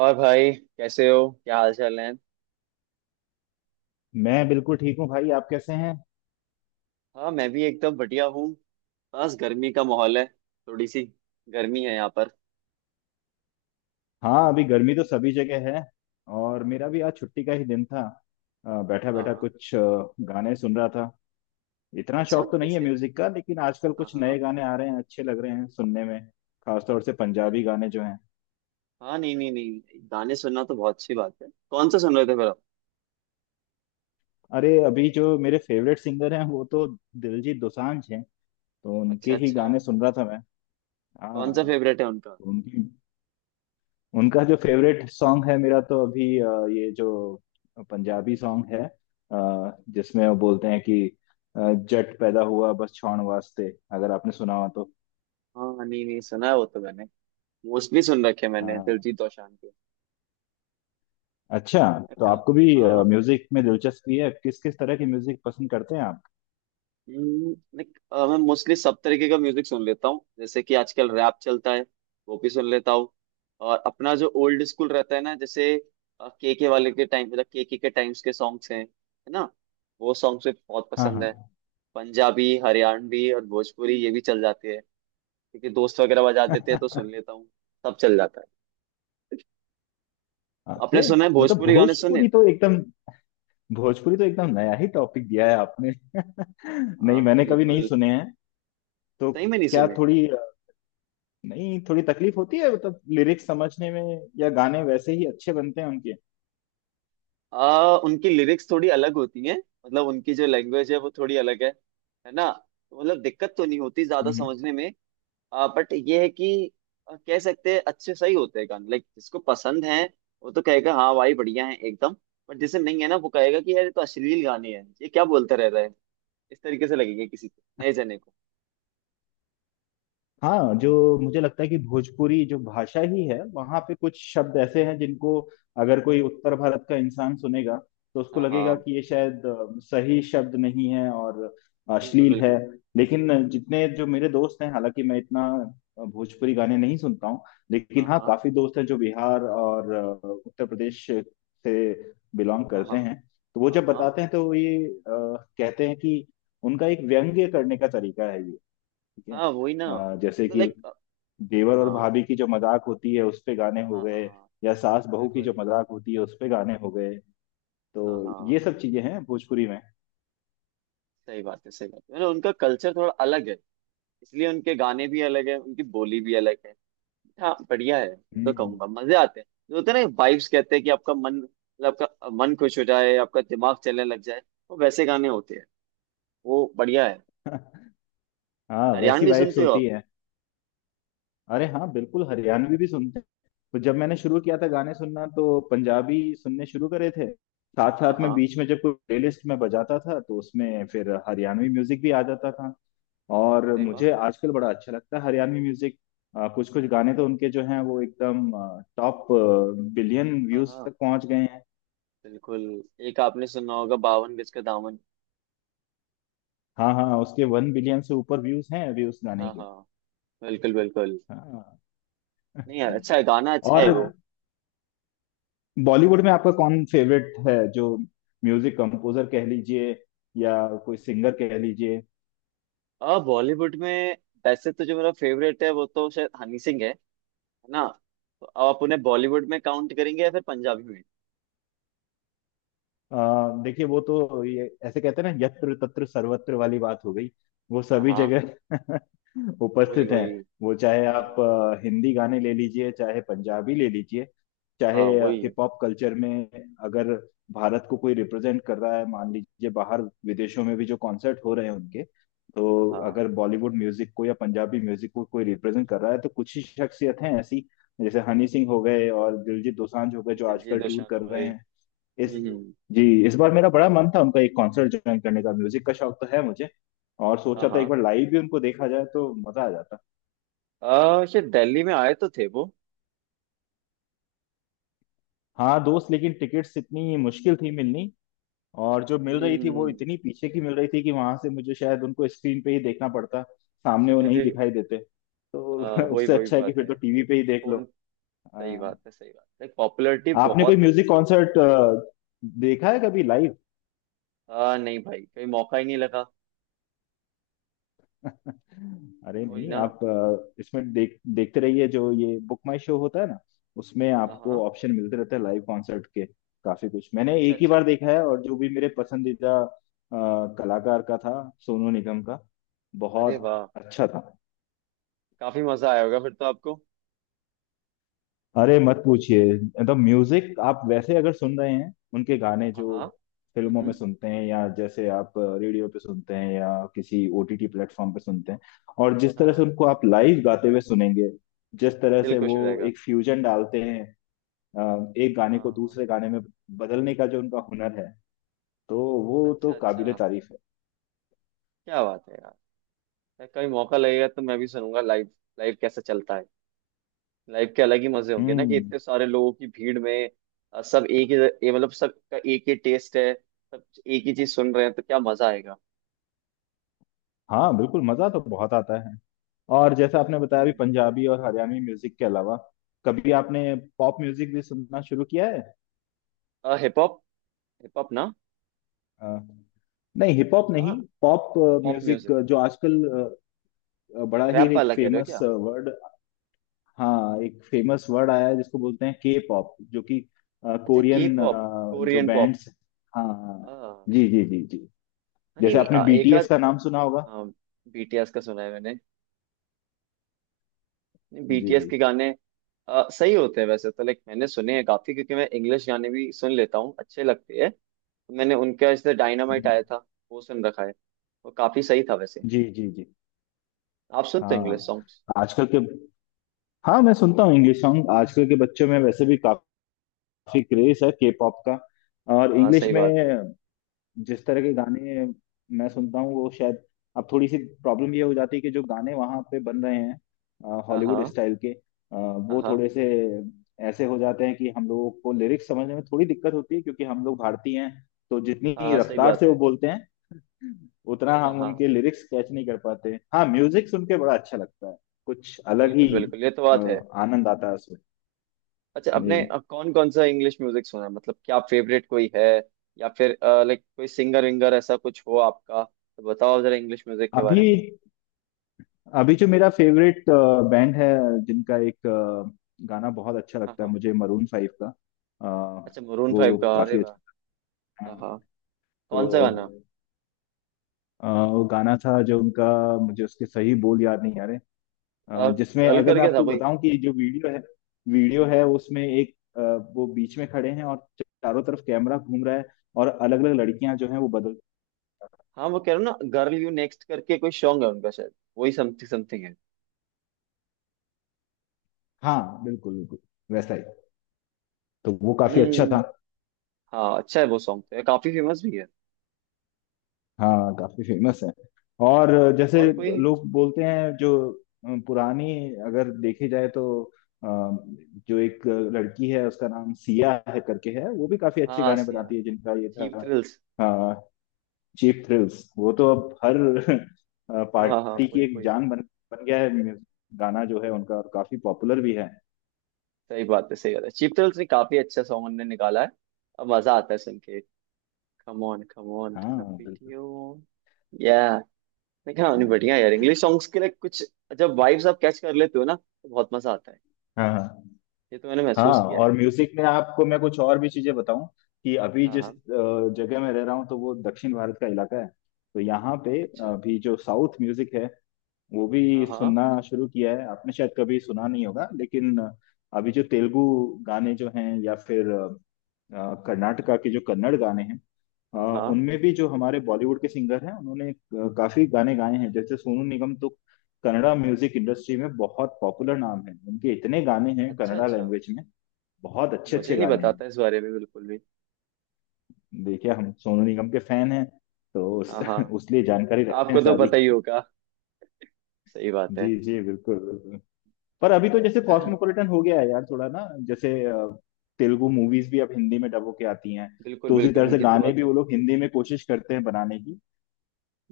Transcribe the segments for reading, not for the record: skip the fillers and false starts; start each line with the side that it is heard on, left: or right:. right: और भाई, कैसे हो? क्या हाल चाल है?
left: मैं बिल्कुल ठीक हूँ भाई। आप कैसे हैं?
right: हाँ, मैं भी एकदम बढ़िया हूँ। बस गर्मी का माहौल है। थोड़ी सी गर्मी है यहाँ पर।
left: हाँ, अभी गर्मी तो सभी जगह है। और मेरा भी आज छुट्टी का ही दिन था। बैठा
right: हाँ
left: बैठा
right: हाँ।
left: कुछ गाने सुन रहा था। इतना
right: अच्छा,
left: शौक तो नहीं है
right: किसके?
left: म्यूजिक का, लेकिन आजकल
right: हाँ
left: कुछ
right: हाँ।
left: नए गाने आ रहे हैं, अच्छे लग रहे हैं सुनने में। खासतौर से
right: नहीं।
left: पंजाबी गाने जो हैं।
right: हाँ, नहीं नहीं नहीं, गाने सुनना तो बहुत अच्छी बात है। कौन सा सुन रहे थे फिर आप?
left: अरे, अभी जो मेरे फेवरेट सिंगर हैं वो तो दिलजीत दोसांझ हैं। तो
right: अच्छा
left: उनके ही
right: अच्छा।
left: गाने सुन रहा था मैं।
right: कौन सा
left: हाँ।
right: फेवरेट है उनका?
left: तो उनकी उनका जो फेवरेट सॉन्ग है मेरा, तो अभी ये जो पंजाबी सॉन्ग है, जिसमें वो बोलते हैं कि अ, जट पैदा हुआ बस छाण वास्ते। अगर आपने सुना हो तो।
right: हाँ, नहीं नहीं, सुना है वो तो मैंने। मोस्टली सुन रखे हैं मैंने
left: हाँ।
right: दिलजीत दोसांझ के।
left: अच्छा। तो
right: का।
left: आपको भी
right: हाँ।
left: म्यूजिक में दिलचस्पी है? किस किस तरह की म्यूजिक पसंद करते हैं आप?
right: लाइक, मैं मोस्टली सब तरीके का म्यूजिक सुन लेता हूँ, जैसे कि आजकल रैप चलता है, वो भी सुन लेता हूँ। और अपना जो ओल्ड स्कूल रहता है ना, जैसे के वाले के टाइम, मतलब के टाइम्स के सॉन्ग्स हैं, है ना। वो सॉन्ग्स भी बहुत
left: हाँ
right: पसंद है।
left: हाँ।
right: पंजाबी, हरियाणवी और भोजपुरी ये भी चल जाती है, क्योंकि दोस्त वगैरह बजा देते हैं तो सुन लेता हूँ। सब चल जाता है।
left: अरे,
right: आपने सुना है
left: मतलब
right: भोजपुरी गाने? सुने?
left: भोजपुरी तो एकदम नया ही टॉपिक दिया है आपने। नहीं,
right: हाँ
left: मैंने कभी नहीं
right: बिल्कुल।
left: सुने हैं। तो
right: सही में नहीं
left: क्या
right: सुने?
left: थोड़ी नहीं, थोड़ी तकलीफ होती है मतलब लिरिक्स समझने में, या गाने वैसे ही अच्छे बनते हैं उनके?
right: उनकी लिरिक्स थोड़ी अलग होती हैं। मतलब उनकी जो लैंग्वेज है वो थोड़ी अलग है ना। तो मतलब दिक्कत तो नहीं होती ज्यादा
left: हम्म।
right: समझने में। बट ये है कि कह सकते हैं अच्छे सही होते हैं गाने। लाइक जिसको पसंद है वो तो कहेगा हाँ भाई बढ़िया है एकदम। बट जिसे नहीं है ना वो कहेगा कि यार ये तो अश्लील गाने हैं, ये क्या बोलता रह रहा है। इस तरीके से लगेगा किसी को, नए जने को।
left: हाँ, जो मुझे लगता है कि भोजपुरी जो भाषा ही है वहाँ पे कुछ शब्द ऐसे हैं जिनको अगर कोई उत्तर भारत का इंसान सुनेगा तो उसको
right: हाँ
left: लगेगा
right: हाँ।
left: कि ये शायद सही शब्द नहीं है और
right: बिल्कुल
left: अश्लील है।
right: बिल्कुल।
left: लेकिन जितने जो मेरे दोस्त हैं, हालांकि मैं इतना भोजपुरी गाने नहीं सुनता हूँ, लेकिन
right: हाँ
left: हाँ,
right: हाँ
left: काफी दोस्त हैं जो बिहार और उत्तर प्रदेश से बिलोंग
right: हाँ। हाँ
left: करते हैं। तो वो
right: हाँ
left: जब
right: हाँ।
left: बताते हैं तो ये कहते हैं कि उनका एक व्यंग्य करने का तरीका है ये। ठीक है।
right: हाँ वही ना,
left: जैसे
right: मतलब
left: कि
right: लाइक, हाँ।
left: देवर और भाभी की जो मजाक होती है उस पे गाने हो
right: हाँ हाँ
left: गए,
right: हाँ।
left: या सास बहू की जो
right: बिल्कुल।
left: मजाक होती है उस पे गाने हो गए। तो
right: हाँ हाँ।
left: ये सब चीजें हैं भोजपुरी में।
right: सही बात है सही बात है। मतलब उनका कल्चर थोड़ा अलग है, इसलिए उनके गाने भी अलग है, उनकी बोली भी अलग है। हाँ बढ़िया है। मैं तो
left: हम्म।
right: कहूंगा मजे आते हैं जो होते हैं ना वाइब्स कहते हैं कि आपका मन, मतलब आपका मन खुश हो जाए, आपका दिमाग चलने लग जाए। वो वैसे गाने होते हैं। वो बढ़िया है।
left: हाँ, वैसी
right: हरियाणवी
left: वाइब्स
right: सुनते हो
left: होती
right: आप?
left: है। अरे हाँ, बिल्कुल हरियाणवी भी सुनते हैं। तो जब मैंने शुरू किया था गाने सुनना तो पंजाबी सुनने शुरू करे थे। साथ
right: हाँ
left: साथ में
right: हाँ।
left: बीच में जब कोई प्लेलिस्ट में बजाता था तो उसमें फिर हरियाणवी म्यूजिक भी आ जाता था। और
right: अरे वाह।
left: मुझे आजकल बड़ा अच्छा लगता है हरियाणवी म्यूजिक। कुछ कुछ गाने तो उनके जो हैं वो एकदम टॉप बिलियन
right: हाँ
left: व्यूज
right: हाँ।
left: तक पहुंच गए हैं।
right: बिल्कुल। एक आपने सुना होगा, बावन गज का दामन।
left: हाँ हाँ, उसके वन बिलियन से ऊपर व्यूज हैं अभी उस गाने
right: हाँ
left: के।
right: हाँ। बिल्कुल बिल्कुल।
left: हाँ।
right: नहीं यार, अच्छा है गाना, अच्छा है
left: और
right: वो।
left: बॉलीवुड में आपका कौन फेवरेट है जो म्यूजिक कंपोजर कह लीजिए, या कोई सिंगर कह लीजिए?
right: अब बॉलीवुड में वैसे तो जो मेरा फेवरेट है वो तो शायद हनी सिंह है ना। तो अब आप उन्हें बॉलीवुड में काउंट करेंगे या फिर पंजाबी में?
left: अ, देखिए वो तो ये ऐसे कहते हैं ना, यत्र तत्र सर्वत्र वाली बात हो गई, वो
right: हाँ
left: सभी
right: हाँ।
left: जगह
right: वही
left: उपस्थित हैं।
right: वही।
left: वो चाहे
right: हाँ
left: आप
right: हाँ
left: हिंदी गाने ले लीजिए, चाहे पंजाबी ले लीजिए, चाहे
right: हाँ। वही।
left: हिप हॉप कल्चर में, अगर भारत को कोई रिप्रेजेंट कर रहा है मान लीजिए, बाहर विदेशों में भी जो कॉन्सर्ट हो रहे हैं उनके,
right: हाँ
left: तो
right: हाँ।
left: अगर बॉलीवुड म्यूजिक को या पंजाबी म्यूजिक को कोई रिप्रेजेंट कर रहा है तो कुछ ही शख्सियत हैं ऐसी। जैसे हनी सिंह हो गए और दिलजीत दोसांझ हो गए जो
right: दिलजीत
left: आजकल टूर
right: दोसांझ
left: कर
right: हो
left: रहे
right: गए।
left: हैं। इस
right: हम्म।
left: जी, इस बार मेरा बड़ा मन था उनका एक कॉन्सर्ट ज्वाइन करने का, म्यूजिक का शौक तो है मुझे, और
right: हाँ
left: सोचा था एक
right: हाँ।
left: बार लाइव भी उनको देखा जाए तो मजा आ जाता।
right: शायद दिल्ली में आए तो थे वो।
left: हाँ दोस्त, लेकिन टिकट्स इतनी मुश्किल थी मिलनी, और जो मिल रही थी वो
right: हम्म।
left: इतनी पीछे की मिल रही थी कि वहां से मुझे शायद उनको स्क्रीन पे ही देखना पड़ता, सामने वो नहीं दिखाई देते। तो
right: वही
left: उससे
right: वही
left: अच्छा है कि
right: बात
left: फिर
right: है।
left: तो टीवी पे ही देख लो।
right: कौन? सही
left: आ,
right: बात है सही बात है। पॉपुलैरिटी
left: आपने कोई
right: बहुत।
left: म्यूजिक कॉन्सर्ट देखा है कभी लाइव?
right: नहीं भाई, कहीं मौका ही नहीं लगा।
left: अरे
right: वही
left: नहीं,
right: ना।
left: आप इसमें देखते रहिए जो ये बुक माई शो होता है ना, उसमें
right: हाँ
left: आपको
right: हाँ।
left: ऑप्शन मिलते रहते हैं लाइव कॉन्सर्ट के। काफी कुछ मैंने
right: अच्छा
left: एक ही
right: अच्छा।
left: बार देखा है, और जो भी मेरे पसंदीदा कलाकार का था, सोनू निगम का,
right: अरे
left: बहुत
right: वाह।
left: अच्छा था।
right: काफी मजा आया होगा फिर तो आपको।
left: अरे मत पूछिए, मतलब म्यूजिक आप वैसे अगर सुन रहे हैं उनके गाने
right: हाँ
left: जो
right: हाँ।
left: फिल्मों में
right: हम्म।
left: सुनते हैं, या जैसे आप रेडियो पे सुनते हैं, या किसी ओटीटी प्लेटफॉर्म पे सुनते हैं, और जिस
right: हाँ
left: तरह से
right: हाँ।
left: उनको आप लाइव गाते हुए सुनेंगे, जिस तरह
right: दिल
left: से
right: खुश
left: वो
right: हो जाएगा।
left: एक फ्यूजन डालते हैं, एक गाने को
right: हाँ।
left: दूसरे गाने में बदलने का जो उनका हुनर है, तो वो तो
right: अच्छा अच्छा।
left: काबिले तारीफ है।
right: क्या बात है यार। कभी मौका लगेगा तो मैं भी सुनूंगा लाइव। लाइव कैसा चलता है? लाइव के अलग ही मजे होंगे ना, कि
left: हम्म।
right: इतने सारे लोगों की भीड़ में सब एक ही, ये मतलब सबका एक ही टेस्ट है, सब एक ही चीज सुन रहे हैं तो क्या मजा आएगा।
left: हाँ, बिल्कुल मज़ा तो बहुत आता है। और जैसा आपने बताया अभी
right: हम्म।
left: पंजाबी और हरियाणवी म्यूजिक के अलावा, कभी आपने पॉप म्यूजिक भी सुनना शुरू किया है?
right: Hip hop? हिप हॉप ना?
left: अ, नहीं हिप हॉप नहीं,
right: हाँ,
left: पॉप
right: पॉप
left: म्यूजिक,
right: म्यूजिक?
left: जो आजकल बड़ा ही
right: रैप
left: एक
right: वाला कह रहे हो
left: फेमस
right: क्या?
left: वर्ड, हाँ एक फेमस वर्ड आया है जिसको बोलते हैं के पॉप, जो कि
right: अच्छा के
left: कोरियन
right: पॉप।
left: जो
right: कोरियन पॉप।
left: बैंड्स, हाँ हाँ,
right: हाँ।
left: जी जी जी जी,
right: नहीं
left: जैसे
right: नहीं,
left: आपने
right: एक
left: बीटीएस
right: आध
left: का नाम सुना होगा।
right: बीटीएस का सुना है मैंने।
left: जी।
right: बीटीएस के गाने सही होते हैं वैसे तो। लाइक मैंने सुने हैं काफी, क्योंकि मैं इंग्लिश गाने भी सुन लेता हूँ, अच्छे लगते हैं। तो मैंने उनका जैसे डायनामाइट
left: हम्म,
right: आया था, वो सुन रखा है। वो काफी सही था वैसे।
left: जी जी जी।
right: आप सुनते हो इंग्लिश
left: हाँ
right: सॉन्ग्स?
left: आजकल के, हाँ मैं सुनता हूँ इंग्लिश सॉन्ग। आजकल के बच्चों में वैसे भी काफी क्रेज है के पॉप का, और
right: हाँ
left: इंग्लिश
right: सही बात है।
left: में जिस तरह के गाने मैं सुनता हूँ, वो शायद, अब थोड़ी सी प्रॉब्लम ये हो जाती है कि जो गाने वहाँ पे बन रहे हैं
right: हाँ
left: हॉलीवुड
right: हाँ।
left: स्टाइल के,
right: हाँ
left: वो
right: हाँ।
left: थोड़े से ऐसे हो जाते हैं कि हम लोगों को लिरिक्स समझने में थोड़ी दिक्कत होती है, क्योंकि हम लोग भारतीय हैं, तो
right: हाँ
left: जितनी
right: हाँ, सही
left: रफ्तार
right: बात
left: से वो
right: है।
left: बोलते हैं उतना
right: हाँ
left: हम
right: हाँ।
left: उनके लिरिक्स कैच नहीं कर पाते। हाँ, म्यूजिक सुन के बड़ा अच्छा लगता है, कुछ अलग ही
right: बिल्कुल बिल्कुल, ये तो बात है।
left: आनंद आता है उसमें।
right: अच्छा आपने
left: जी।
right: कौन कौन सा इंग्लिश म्यूजिक सुना है? मतलब क्या फेवरेट कोई है या फिर, लाइक कोई सिंगर विंगर ऐसा कुछ हो आपका तो बताओ जरा इंग्लिश म्यूजिक के
left: अभी
right: बारे में।
left: अभी जो मेरा फेवरेट बैंड है, जिनका एक गाना बहुत अच्छा
right: हाँ
left: लगता है
right: हाँ।
left: मुझे, मरून फाइव का, अ,
right: अच्छा, मरून फाइव
left: वो
right: का। अरे
left: काफी
right: वाह।
left: अच्छा लगता
right: हाँ
left: है।
right: हाँ। कौन सा गाना?
left: तो वो गाना था जो उनका, मुझे उसके सही बोल याद नहीं आ रहे, जिसमें
right: गर्ल
left: अगर मैं
right: करके था
left: आपको
right: भाई?
left: बताऊं कि जो वीडियो है, उसमें एक वो बीच में खड़े हैं और चारों तरफ कैमरा घूम रहा है, और अलग अलग लड़कियां जो हैं वो बदल।
right: हाँ, वो कह रहा हूँ ना, गर्ल यू नेक्स्ट करके कोई सॉन्ग है उनका शायद, वही समथिंग समथिंग है।
left: हाँ, बिल्कुल बिल्कुल, वैसा ही। तो वो काफी अच्छा
right: हम्म।
left: था।
right: हाँ अच्छा है वो सॉन्ग तो, ये काफी फेमस भी है।
left: हाँ काफी फेमस है। और जैसे
right: और कोई?
left: लोग बोलते हैं जो पुरानी अगर देखी जाए तो, अ, जो एक लड़की है उसका नाम सिया है करके, है, वो भी काफी अच्छे
right: हाँ
left: गाने
right: सिया,
left: बनाती है, जिनका ये था
right: चीप थ्रिल्स।
left: चीप थ्रिल्स, वो तो अब हर
right: हाँ हाँ हाँ,
left: पार्टी की
right: वही
left: एक
right: वही।
left: जान बन बन गया है म्यूजिक, गाना जो है उनका, और काफी पॉपुलर भी है।
right: सही बात है सही बात है। चीप थ्रिल्स ने काफी अच्छा सॉन्ग उन्होंने निकाला है। अब मजा आता है सुन के। कम ऑन थन
left: हाँ बिल्कुल।
right: पीटियो या। देखा उन्हें बढ़िया यार, इंग्लिश सॉन्ग्स के लिए कुछ, जब वाइब्स आप कैच कर लेते हो ना तो बहुत मजा आता है।
left: हाँ हाँ
right: ये तो मैंने
left: हाँ।
right: महसूस किया है।
left: और म्यूजिक में आपको मैं कुछ और भी चीजें बताऊं कि अभी
right: हाँ
left: जिस
right: हाँ।
left: जगह में रह रहा हूँ, तो वो दक्षिण भारत का इलाका है, तो यहाँ पे
right: अच्छा।
left: अभी जो साउथ म्यूजिक है, वो भी
right: हाँ हाँ
left: सुनना शुरू किया है। आपने शायद कभी सुना नहीं होगा, लेकिन अभी जो तेलुगु गाने जो हैं, या फिर कर्नाटका के जो कन्नड़ गाने हैं, अ,
right: हाँ हाँ।
left: उनमें भी जो हमारे बॉलीवुड के सिंगर हैं उन्होंने काफी गाने गाए हैं, जैसे सोनू निगम तो कन्नड़ा म्यूजिक इंडस्ट्री में बहुत पॉपुलर नाम है। उनके इतने गाने हैं
right: अच्छा
left: कन्नड़ा
right: अच्छा।
left: लैंग्वेज में, बहुत अच्छे
right: मुझे
left: अच्छे
right: नहीं
left: गाने हैं।
right: बताता इस बारे में बिल्कुल भी।
left: देखिए हम सोनू निगम के फैन हैं, तो
right: हाँ हाँ।
left: उस लिए जानकारी रखते हैं
right: आपको तो पता
left: सारी।
right: ही होगा। सही बात है।
left: जी जी बिल्कुल बिल्कुल। पर अभी तो जैसे
right: यार
left: कॉस्मोपॉलिटन हो गया है यार थोड़ा ना, जैसे तेलुगु मूवीज भी अब हिंदी में डब होके आती हैं,
right: बिल्कुल
left: तो उसी
right: बिल्कुल,
left: तरह
right: हाँ
left: से
right: ये तो
left: गाने
right: बात
left: भी
right: है।
left: वो लोग हिंदी में कोशिश करते हैं बनाने की।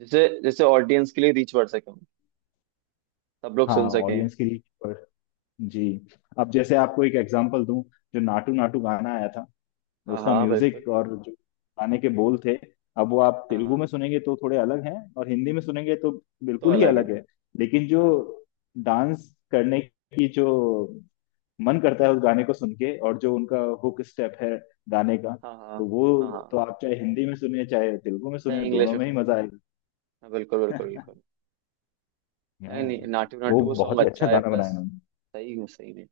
right: जैसे जैसे ऑडियंस के लिए रीच बढ़ सके, सब लोग
left: हाँ,
right: सुन सकें।
left: ऑडियंस की रीच पर। जी। अब जैसे आपको एक एग्जांपल दूं, जो नाटू नाटू गाना आया था,
right: हाँ
left: उसका
right: हाँ। बिल्कुल।
left: म्यूजिक और जो गाने के बोल थे, अब वो आप
right: हाँ
left: तेलुगु
right: हाँ।
left: में सुनेंगे तो थोड़े अलग हैं, और हिंदी में सुनेंगे तो
right: तो
left: बिल्कुल ही
right: अलग है।
left: अलग है। लेकिन जो
right: हाँ हाँ।
left: डांस करने की जो मन करता है उस गाने को सुन के, और जो उनका हुक स्टेप है गाने का,
right: हाँ
left: तो
right: हाँ।
left: वो,
right: हाँ
left: तो
right: हाँ।
left: आप चाहे हिंदी में सुने चाहे तेलुगु में
right: चाहे
left: सुने,
right: इंग्लिश
left: दोनों
right: में
left: में ही
right: सुने।
left: मजा आएगा।
right: हाँ बिल्कुल बिल्कुल बिल्कुल।
left: हाँ,
right: नहीं नहीं, नाटू
left: वो
right: नाटू वो
left: बहुत
right: सॉन्ग
left: ही अच्छा
right: अच्छा है
left: गाना
right: प्लस।
left: बनाया उन्होंने।
right: सही में सही में।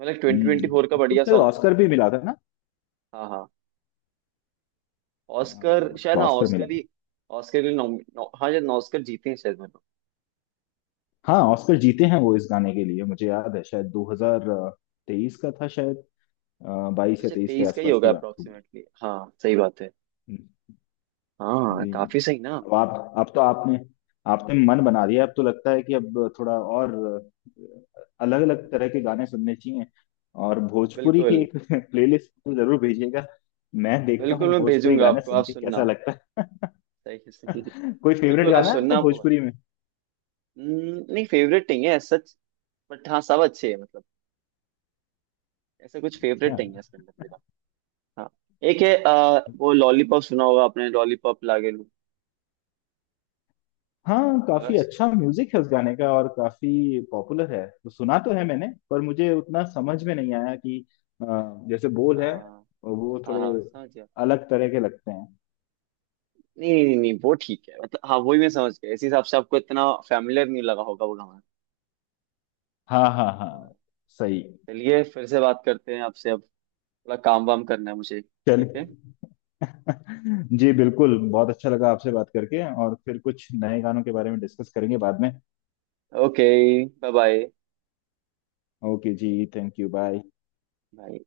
right: मतलब ट्वेंटी ट्वेंटी फोर का
left: उसको तो
right: बढ़िया
left: शायद
right: सॉन्ग था।
left: ऑस्कर भी मिला था ना।
right: हाँ हाँ।
left: हाँ,
right: ऑस्कर शायद,
left: उसको
right: हाँ
left: ऑस्कर मिला।
right: ऑस्कर ही। ऑस्कर के लिए नॉम, नौ, हाँ शायद ऑस्कर जीते हैं शायद, मतलब।
left: हाँ, ऑस्कर जीते हैं वो इस गाने के लिए, मुझे याद है शायद 2023 का था शायद, बाईस या
right: अच्छा
left: तेईस के
right: 23 का ही
left: आसपास
right: होगा
left: की बात होगी।
right: अप्रोक्सीमेटली, हाँ सही बात है।
left: हम्म।
right: हाँ
left: जी।
right: काफी सही ना।
left: अब आप अब तो आपने आपने मन बना दिया, अब तो लगता है कि अब थोड़ा और अलग अलग तरह के गाने सुनने चाहिए। और भोजपुरी की
right: बिल्कुल
left: एक प्लेलिस्ट तो जरूर भेजिएगा, मैं देखता
right: बिल्कुल,
left: हूँ
right: मैं
left: भोजपुरी
right: भेजूंगा
left: गाने
right: आपको
left: सुन
right: आप
left: के कैसा
right: सुनना।
left: लगता है।
right: सही है, सही है।
left: कोई फेवरेट
right: बिल्कुल, आप
left: गाना है आपका
right: सुनना आपको।
left: भोजपुरी में?
right: नहीं फेवरेट नहीं है as such। बट हाँ सब अच्छे हैं मतलब। ऐसा कुछ
left: अच्छा।
right: फेवरेट नहीं है इसके अंदर मेरा। हाँ। एक है वो लॉलीपॉप सुना होगा आपने, लॉलीपॉप लागे लू।
left: हाँ, काफी
right: अगर।
left: अच्छा म्यूजिक है उस गाने का और काफी पॉपुलर है, तो सुना तो है मैंने, पर मुझे उतना समझ में नहीं आया कि अ, जैसे बोल है
right: हाँ
left: वो
right: हाँ
left: थोड़े
right: हाँ समझ गया।
left: अलग तरह के लगते हैं।
right: नहीं नहीं नहीं, वो ठीक है, मतलब हाँ वही मैं समझ गया, इस हिसाब से आपको इतना फैमिलियर नहीं लगा होगा वो गाना।
left: हाँ हाँ हाँ।
right: हाँ।
left: सही।
right: चलिए, फिर से बात करते हैं आपसे अब, थोड़ा काम वाम करना है मुझे, ठीक है?
left: चलिए। जी बिल्कुल, बहुत अच्छा लगा आपसे बात करके, और फिर कुछ नए गानों के बारे में डिस्कस करेंगे बाद में।
right: ओके। Bye bye.
left: ओके जी, थैंक यू, बाय।
right: बाय।